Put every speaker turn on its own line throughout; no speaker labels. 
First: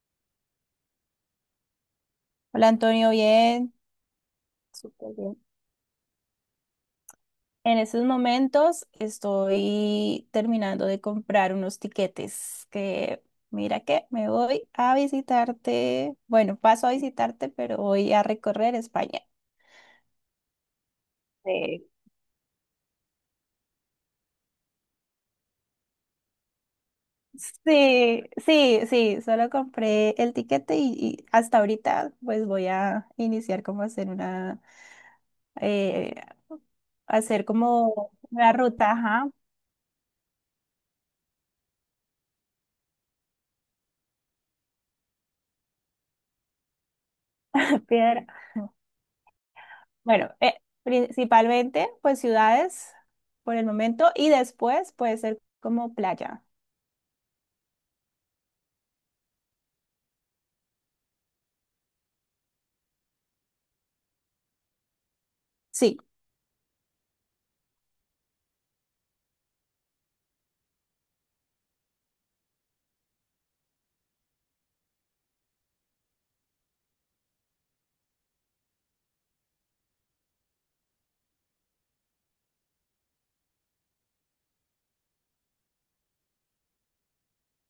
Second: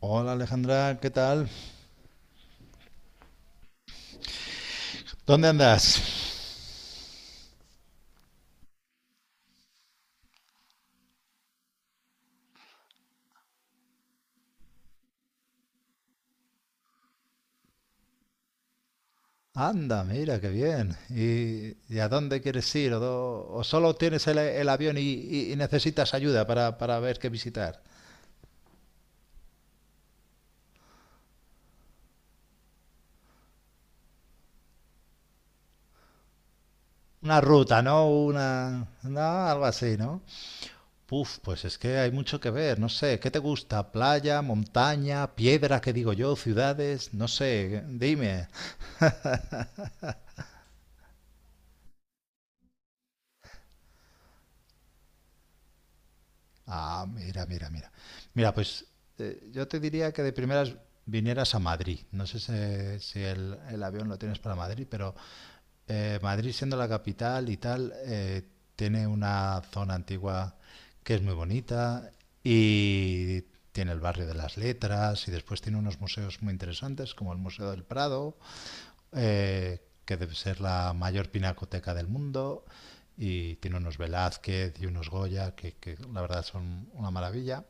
Hola Alejandra, ¿qué tal?
Hola Antonio, bien. Súper bien.
¿Dónde andas?
En estos momentos estoy terminando de comprar unos tiquetes que, mira que me voy a visitarte, bueno, paso a visitarte, pero voy a recorrer España.
Anda, mira, qué bien.
Sí.
¿Y a dónde quieres ir? ¿O solo tienes el avión y necesitas ayuda para ver qué visitar?
Sí, sí, sí, solo compré el tiquete y, hasta ahorita pues voy a iniciar como a hacer una, eh,
Una
hacer
ruta, ¿no?
como una ruta,
No,
ajá.
algo así, ¿no? Puf, pues es que hay mucho que ver, no sé. ¿Qué te gusta? ¿Playa, montaña, piedra, que digo yo, ciudades? No sé,
Piedra.
dime.
Bueno, principalmente pues ciudades por el momento y después puede ser como playa.
Ah, mira, mira, mira. Mira, pues yo te diría que de primeras vinieras a Madrid. No sé si el avión lo tienes para Madrid, pero
Sí.
Madrid siendo la capital y tal, tiene una zona antigua que es muy bonita y tiene el barrio de las letras y después tiene unos museos muy interesantes como el Museo del Prado, que debe ser la mayor pinacoteca del mundo, y tiene unos Velázquez y unos Goya que la verdad son una maravilla.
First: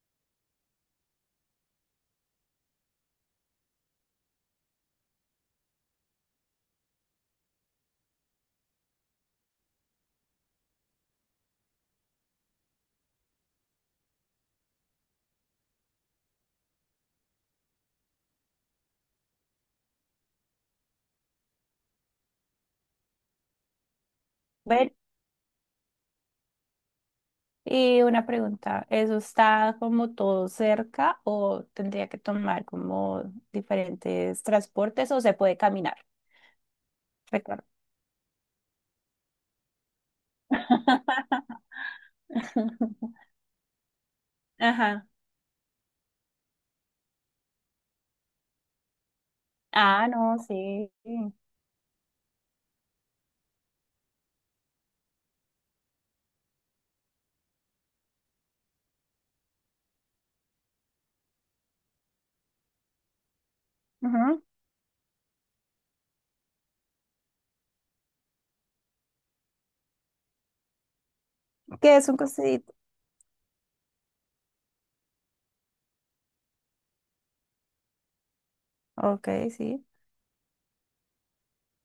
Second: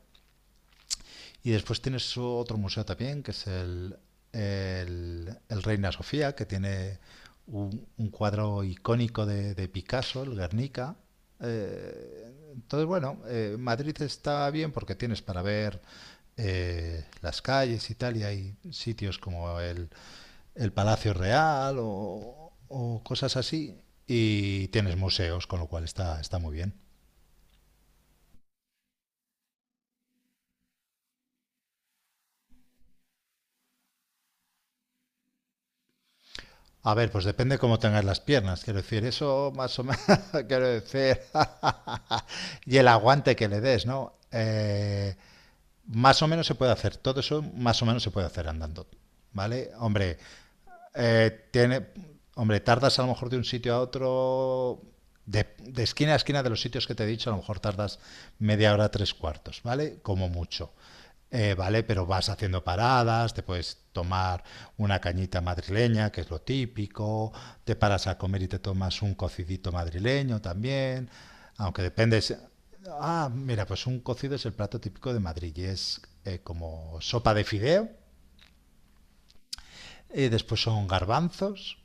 Y después tienes otro museo también que es el Reina Sofía, que tiene un cuadro icónico de Picasso, el Guernica. Entonces, bueno, Madrid está bien porque tienes para ver, las calles y tal, y hay sitios como el Palacio Real o cosas así. Y
Ver,
tienes museos, con lo cual está muy bien.
y una pregunta, ¿eso está como todo cerca o tendría que tomar como diferentes transportes o se puede caminar?
A ver, pues depende
Recuerdo.
cómo tengas las piernas, quiero decir, eso más o menos, quiero decir, y el aguante que le des, ¿no?
Ajá.
Más o menos se puede hacer, todo eso más o menos se puede hacer andando, ¿vale?
Ah,
Hombre.
no, sí.
Tiene, hombre, tardas a lo mejor de un sitio a otro, de esquina a esquina de los sitios que te he dicho, a lo mejor tardas media hora, tres cuartos, ¿vale? Como mucho. ¿Vale? Pero vas haciendo paradas, te puedes
Ujú.
tomar una cañita madrileña, que es lo típico, te paras a comer y te tomas un cocidito madrileño también, aunque
¿Qué es un
depende.
cosito?
Ah, mira, pues un cocido es el plato típico de Madrid, y es como sopa de fideo,
Ok, sí.
y después son garbanzos.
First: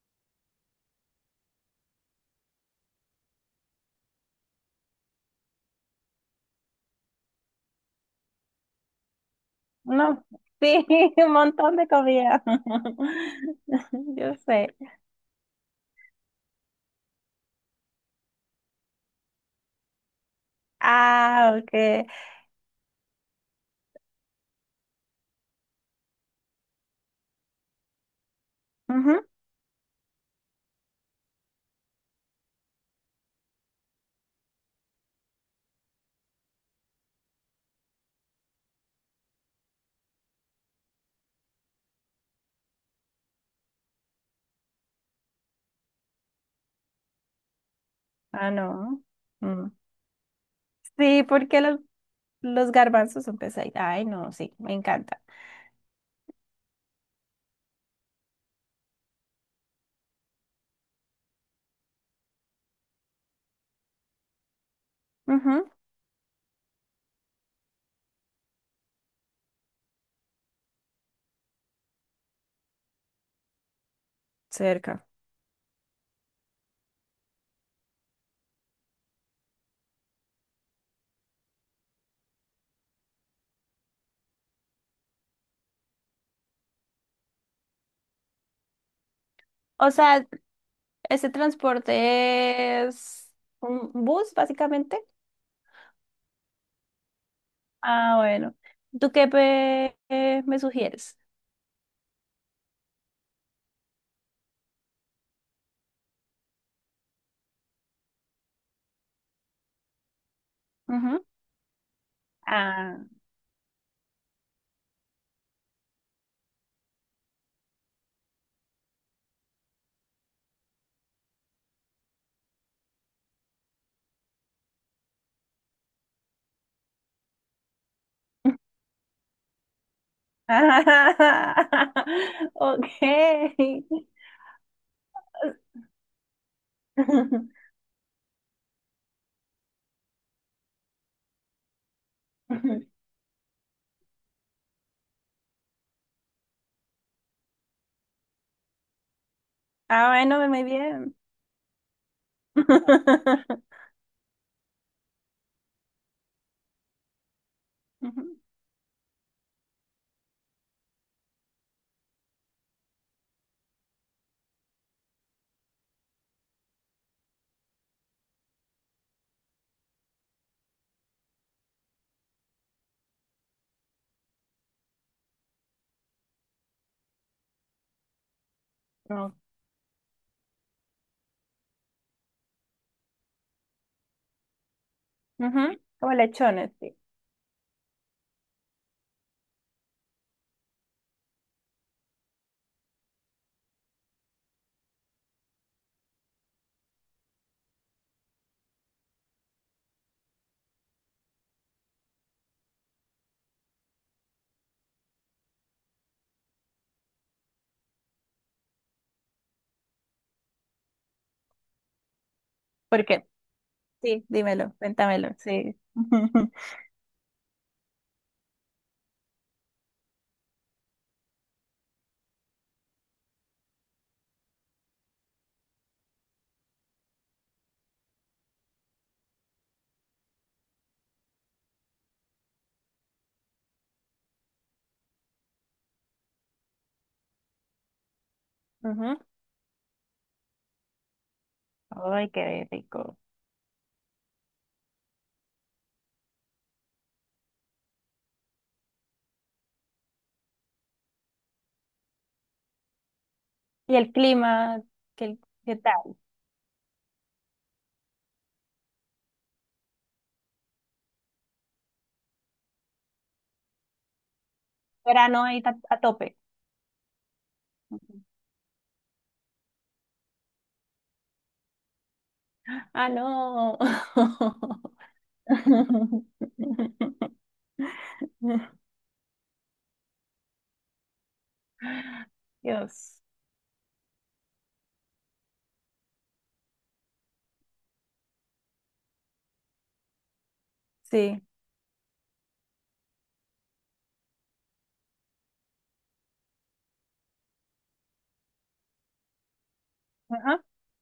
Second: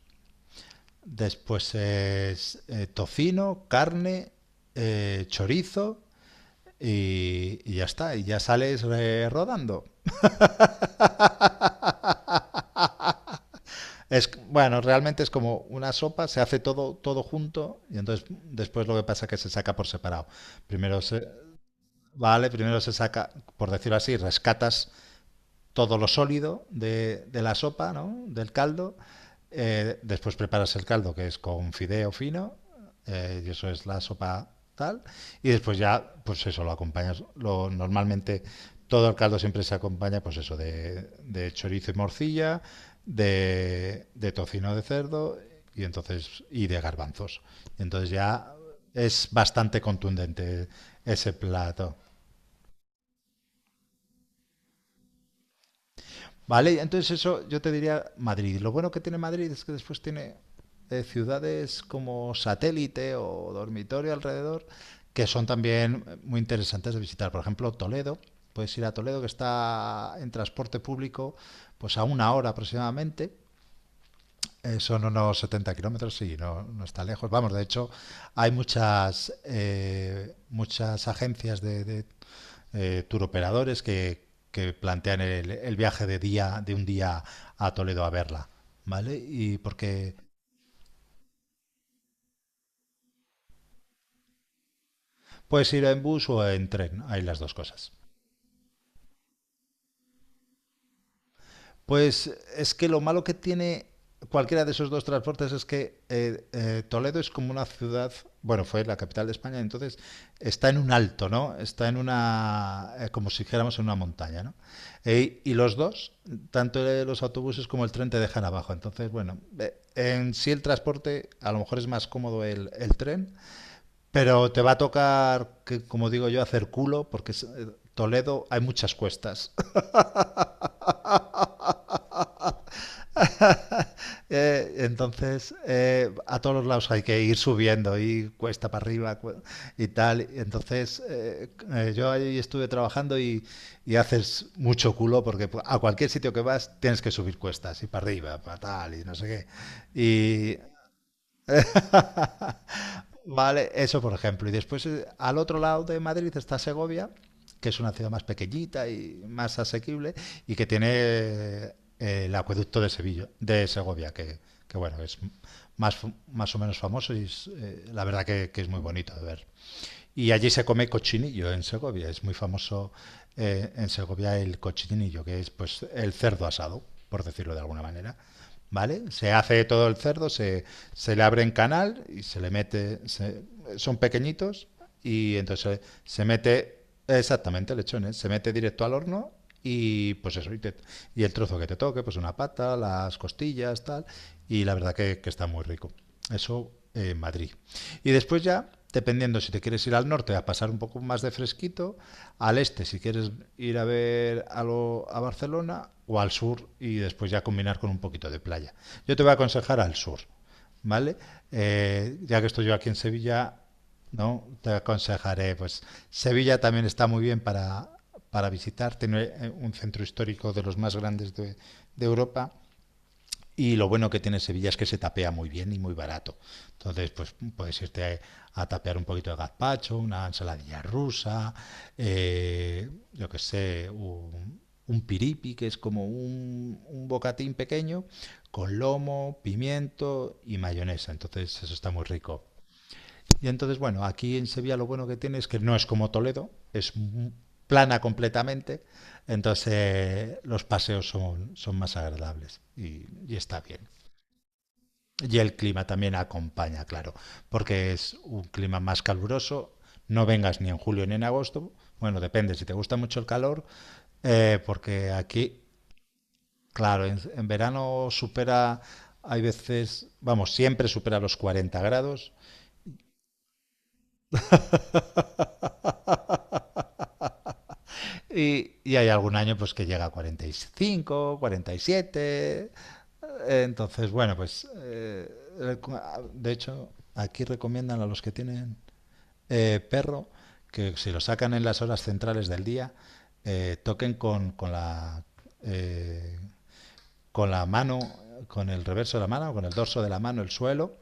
Después es tocino, carne, chorizo, y ya está. Y ya sales, rodando.
No, sí, un montón de comida.
Es,
Yo sé.
bueno, realmente es como una sopa, se hace todo, todo junto y entonces después lo que pasa es que se saca por separado. Primero se,
Ah, ok.
vale, primero se saca, por decirlo así, rescatas todo lo sólido de la sopa, ¿no? Del caldo.
Ujú.
Después preparas el caldo, que es con fideo fino, y eso es la sopa tal. Y después ya, pues eso, lo acompañas. Normalmente todo el caldo siempre se acompaña, pues eso, de chorizo y morcilla, de tocino de cerdo y entonces y de garbanzos. Entonces
Ah,
ya
no.
es
Mm.
bastante contundente
Sí,
ese
porque
plato.
los garbanzos son pesaditos. Ay, no, sí, me encanta.
Vale, entonces eso yo te diría Madrid. Lo bueno que tiene Madrid es que después tiene ciudades como satélite o dormitorio alrededor, que son
Ujú.
también muy interesantes de visitar. Por ejemplo, Toledo. Puedes ir a Toledo, que está en transporte público pues a una hora aproximadamente. Son
Cerca.
unos 70 kilómetros, sí, no, no está lejos. Vamos, de hecho, hay muchas agencias de turoperadores que plantean el viaje de un día a Toledo a verla, ¿vale? Y
O
porque
sea, ese transporte es un bus, básicamente.
puedes ir en bus o en tren, hay las dos cosas.
Ah, bueno. ¿Tú qué pe- me sugieres?
Pues es que lo malo que tiene cualquiera de esos dos transportes es que Toledo es como una ciudad, bueno, fue la capital de España, entonces está en un
Ujú.
alto, ¿no? Está en
Ah.
como si dijéramos en una montaña, ¿no? Y los dos, tanto los autobuses como el tren te dejan abajo, entonces, bueno, en sí el transporte a lo mejor es más cómodo el tren, pero te va a tocar, que, como digo yo, hacer culo, porque Toledo hay muchas cuestas.
Ok.
Entonces, a todos los lados hay que ir subiendo y cuesta para arriba, y tal. Entonces, yo ahí estuve trabajando, y haces mucho culo porque, a cualquier sitio que vas tienes que subir cuestas y para arriba, para tal y no sé qué.
Ah, bueno,
Y
muy bien.
vale, eso por ejemplo. Y después, al otro lado de Madrid está Segovia, que es una ciudad más
Ujú.
pequeñita y más asequible y que tiene, el acueducto de Sevilla, de Segovia, que bueno, es más o menos famoso y la verdad que es muy bonito de ver. Y allí se come cochinillo en Segovia. Es muy famoso, en Segovia, el cochinillo, que es pues el cerdo asado, por decirlo de alguna manera. ¿Vale? Se hace todo el cerdo, se, le abre en canal y se le mete. Son pequeñitos y
Ujú.
entonces
Como
se
lechones,
mete.
sí.
Exactamente, lechones. Se mete directo al horno y pues eso. Y el trozo que te toque, pues una pata, las costillas, tal. Y la verdad que está muy rico. Eso en Madrid. Y después ya, dependiendo si te quieres ir al norte a pasar un poco más de fresquito, al este si quieres ir a ver algo a Barcelona, o al sur y después ya combinar con un poquito de playa. Yo te voy a aconsejar al sur, ¿vale? Ya que estoy yo aquí en
¿Por qué?
Sevilla,
Sí,
¿no? Te
dímelo, cuéntamelo,
aconsejaré,
sí.
pues Sevilla también está muy bien para, visitar, tiene, un centro histórico de los más grandes de Europa, y lo bueno que tiene Sevilla es que se tapea muy bien y muy barato. Entonces, pues puedes irte a tapear un poquito de gazpacho, una ensaladilla rusa, yo que sé, un, piripi, que es como un bocatín pequeño, con
Ujú.
lomo, pimiento y mayonesa. Entonces, eso está muy
Ay,
rico.
qué rico.
Y entonces, bueno, aquí en Sevilla lo bueno que tiene es que no es como Toledo, es plana completamente, entonces, los paseos son más agradables, y está bien.
¿Y el clima? ¿Qué,
Y el
qué
clima también
tal?
acompaña, claro, porque es un clima más caluroso. No vengas ni en julio ni en agosto. Bueno, depende, si te gusta mucho el calor, porque
Verano ahí
aquí,
ta- a, tope.
claro, en verano
Ujú.
supera, hay veces, vamos, siempre supera los 40 grados.
Ah, no.
Y hay algún año pues que llega a 45, 47.
Dios.
Entonces, bueno, pues, de hecho, aquí recomiendan a los que tienen, perro, que si lo
Sí.
sacan en las horas centrales del día, toquen eh, con la mano, con el reverso de la mano, con el dorso de la mano, el
Ajá.
suelo,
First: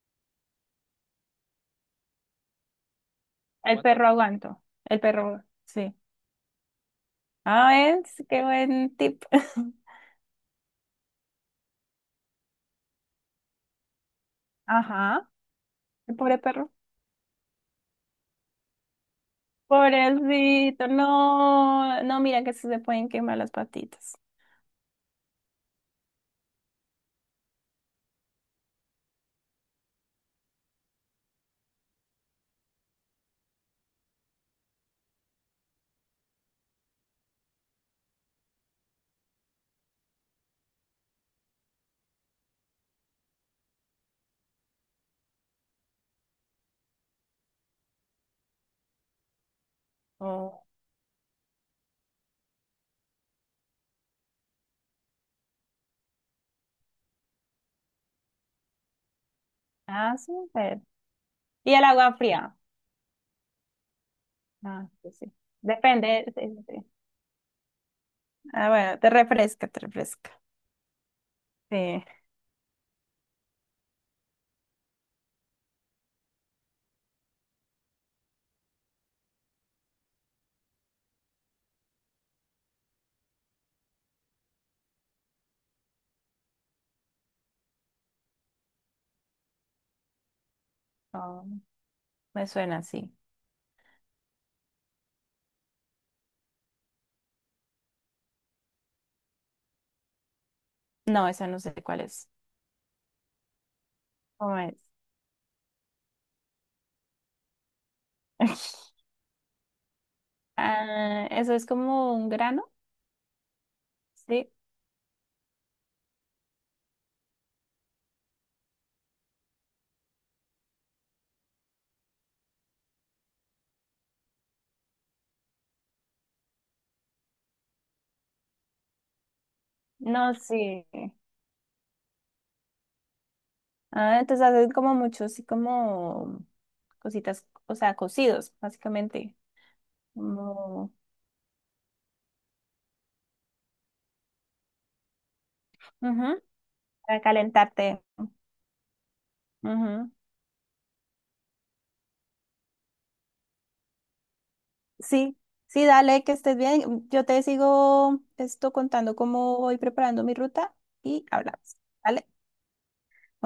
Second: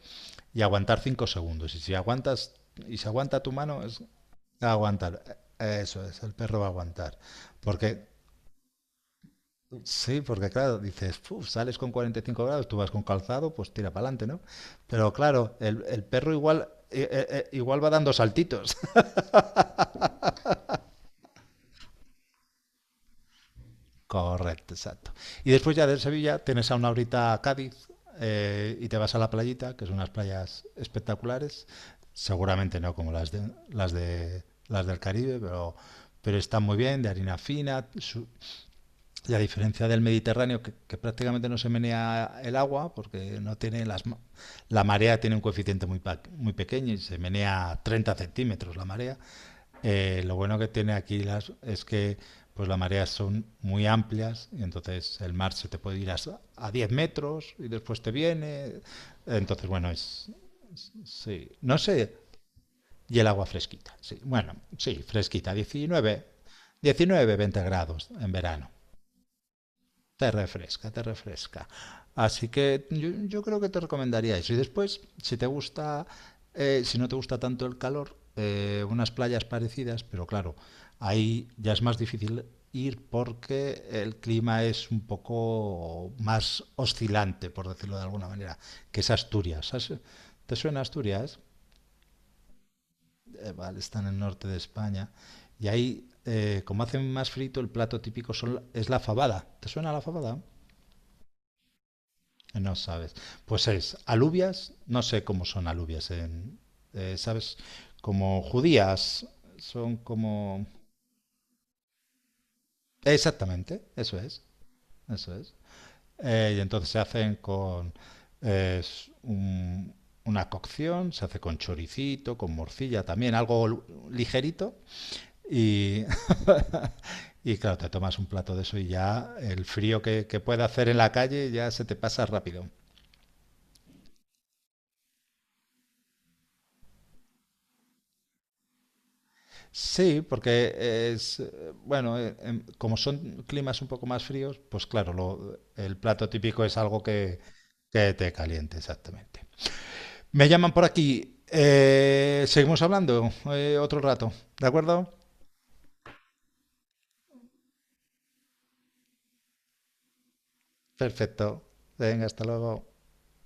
y aguantar 5 segundos. Y si aguanta tu
El
mano, es
perro aguanto. El
aguantar.
perro, sí.
Eso es, el perro va a aguantar.
Ah,
Porque,
es, qué buen tip.
sí, porque claro, dices: "Uf, sales con 45 grados, tú vas con calzado, pues tira para adelante, ¿no?". Pero
Ajá.
claro, el
El
perro
pobre
igual,
perro.
igual va dando saltitos.
Pobrecito, no, no, mira que se le pueden quemar las patitas.
Correcto, exacto. Y después ya de Sevilla tienes a una horita a Cádiz, y te vas a la playita, que son unas playas espectaculares. Seguramente no como las del Caribe, pero están muy bien, de harina fina. Y a diferencia del Mediterráneo, que prácticamente no se menea el agua, porque no tiene la marea, tiene un coeficiente muy pequeño y se menea 30 centímetros la marea, lo bueno
Oh,
que tiene aquí es que pues las mareas son muy amplias y entonces el mar se te puede ir a, 10 metros y después te viene. Entonces, bueno,
ah,
es...
súper.
Sí,
Y
no
el agua
sé.
fría.
Y el agua fresquita. Sí, bueno,
Ah,
sí,
sí, sí.
fresquita. diecinueve
Depende, sí, sí, sí.
diecinueve 20 grados en verano.
Ah, bueno, te refresca, te
Te
refresca.
refresca, te refresca.
Sí,
Así que yo creo que te recomendaría eso. Y después, si te gusta, si no te gusta tanto el calor, unas playas parecidas, pero claro, ahí ya es más difícil ir porque el clima es un poco más oscilante, por decirlo de alguna manera, que es Asturias. ¿Te suena Asturias?
oh, me suena así.
Vale, está en el norte de España. Y ahí, como hacen más frito, el plato típico es la fabada. ¿Te suena la fabada?
No, esa no sé cuál es.
No sabes. Pues es alubias,
¿Cómo es?
no sé cómo son alubias, ¿sabes? Como judías, son como.
Ah, eso es como un grano,
Exactamente, eso es,
sí.
eso es. Y entonces se hacen con eh, s- un- una cocción, se hace con choricito, con morcilla también, algo ligerito. Y, y claro, te tomas un plato de eso y ya el frío
No,
que puede
sí.
hacer en la calle ya se te pasa rápido.
Ah, entonces hacen como muchos así como cositas, o sea, cocidos, básicamente.
Sí,
Como...
porque bueno, como son climas un poco más fríos, pues claro, el plato
ujú.
típico es algo
Para
que,
calentarte.
que te caliente, exactamente.
Ujú.
Me llaman por aquí. Seguimos hablando, otro rato, ¿de acuerdo?
Sí, sí, dale, que estés bien. Yo te sigo esto contando cómo voy preparando mi ruta y
Perfecto.
hablamos.
Venga,
¿Vale?
hasta luego.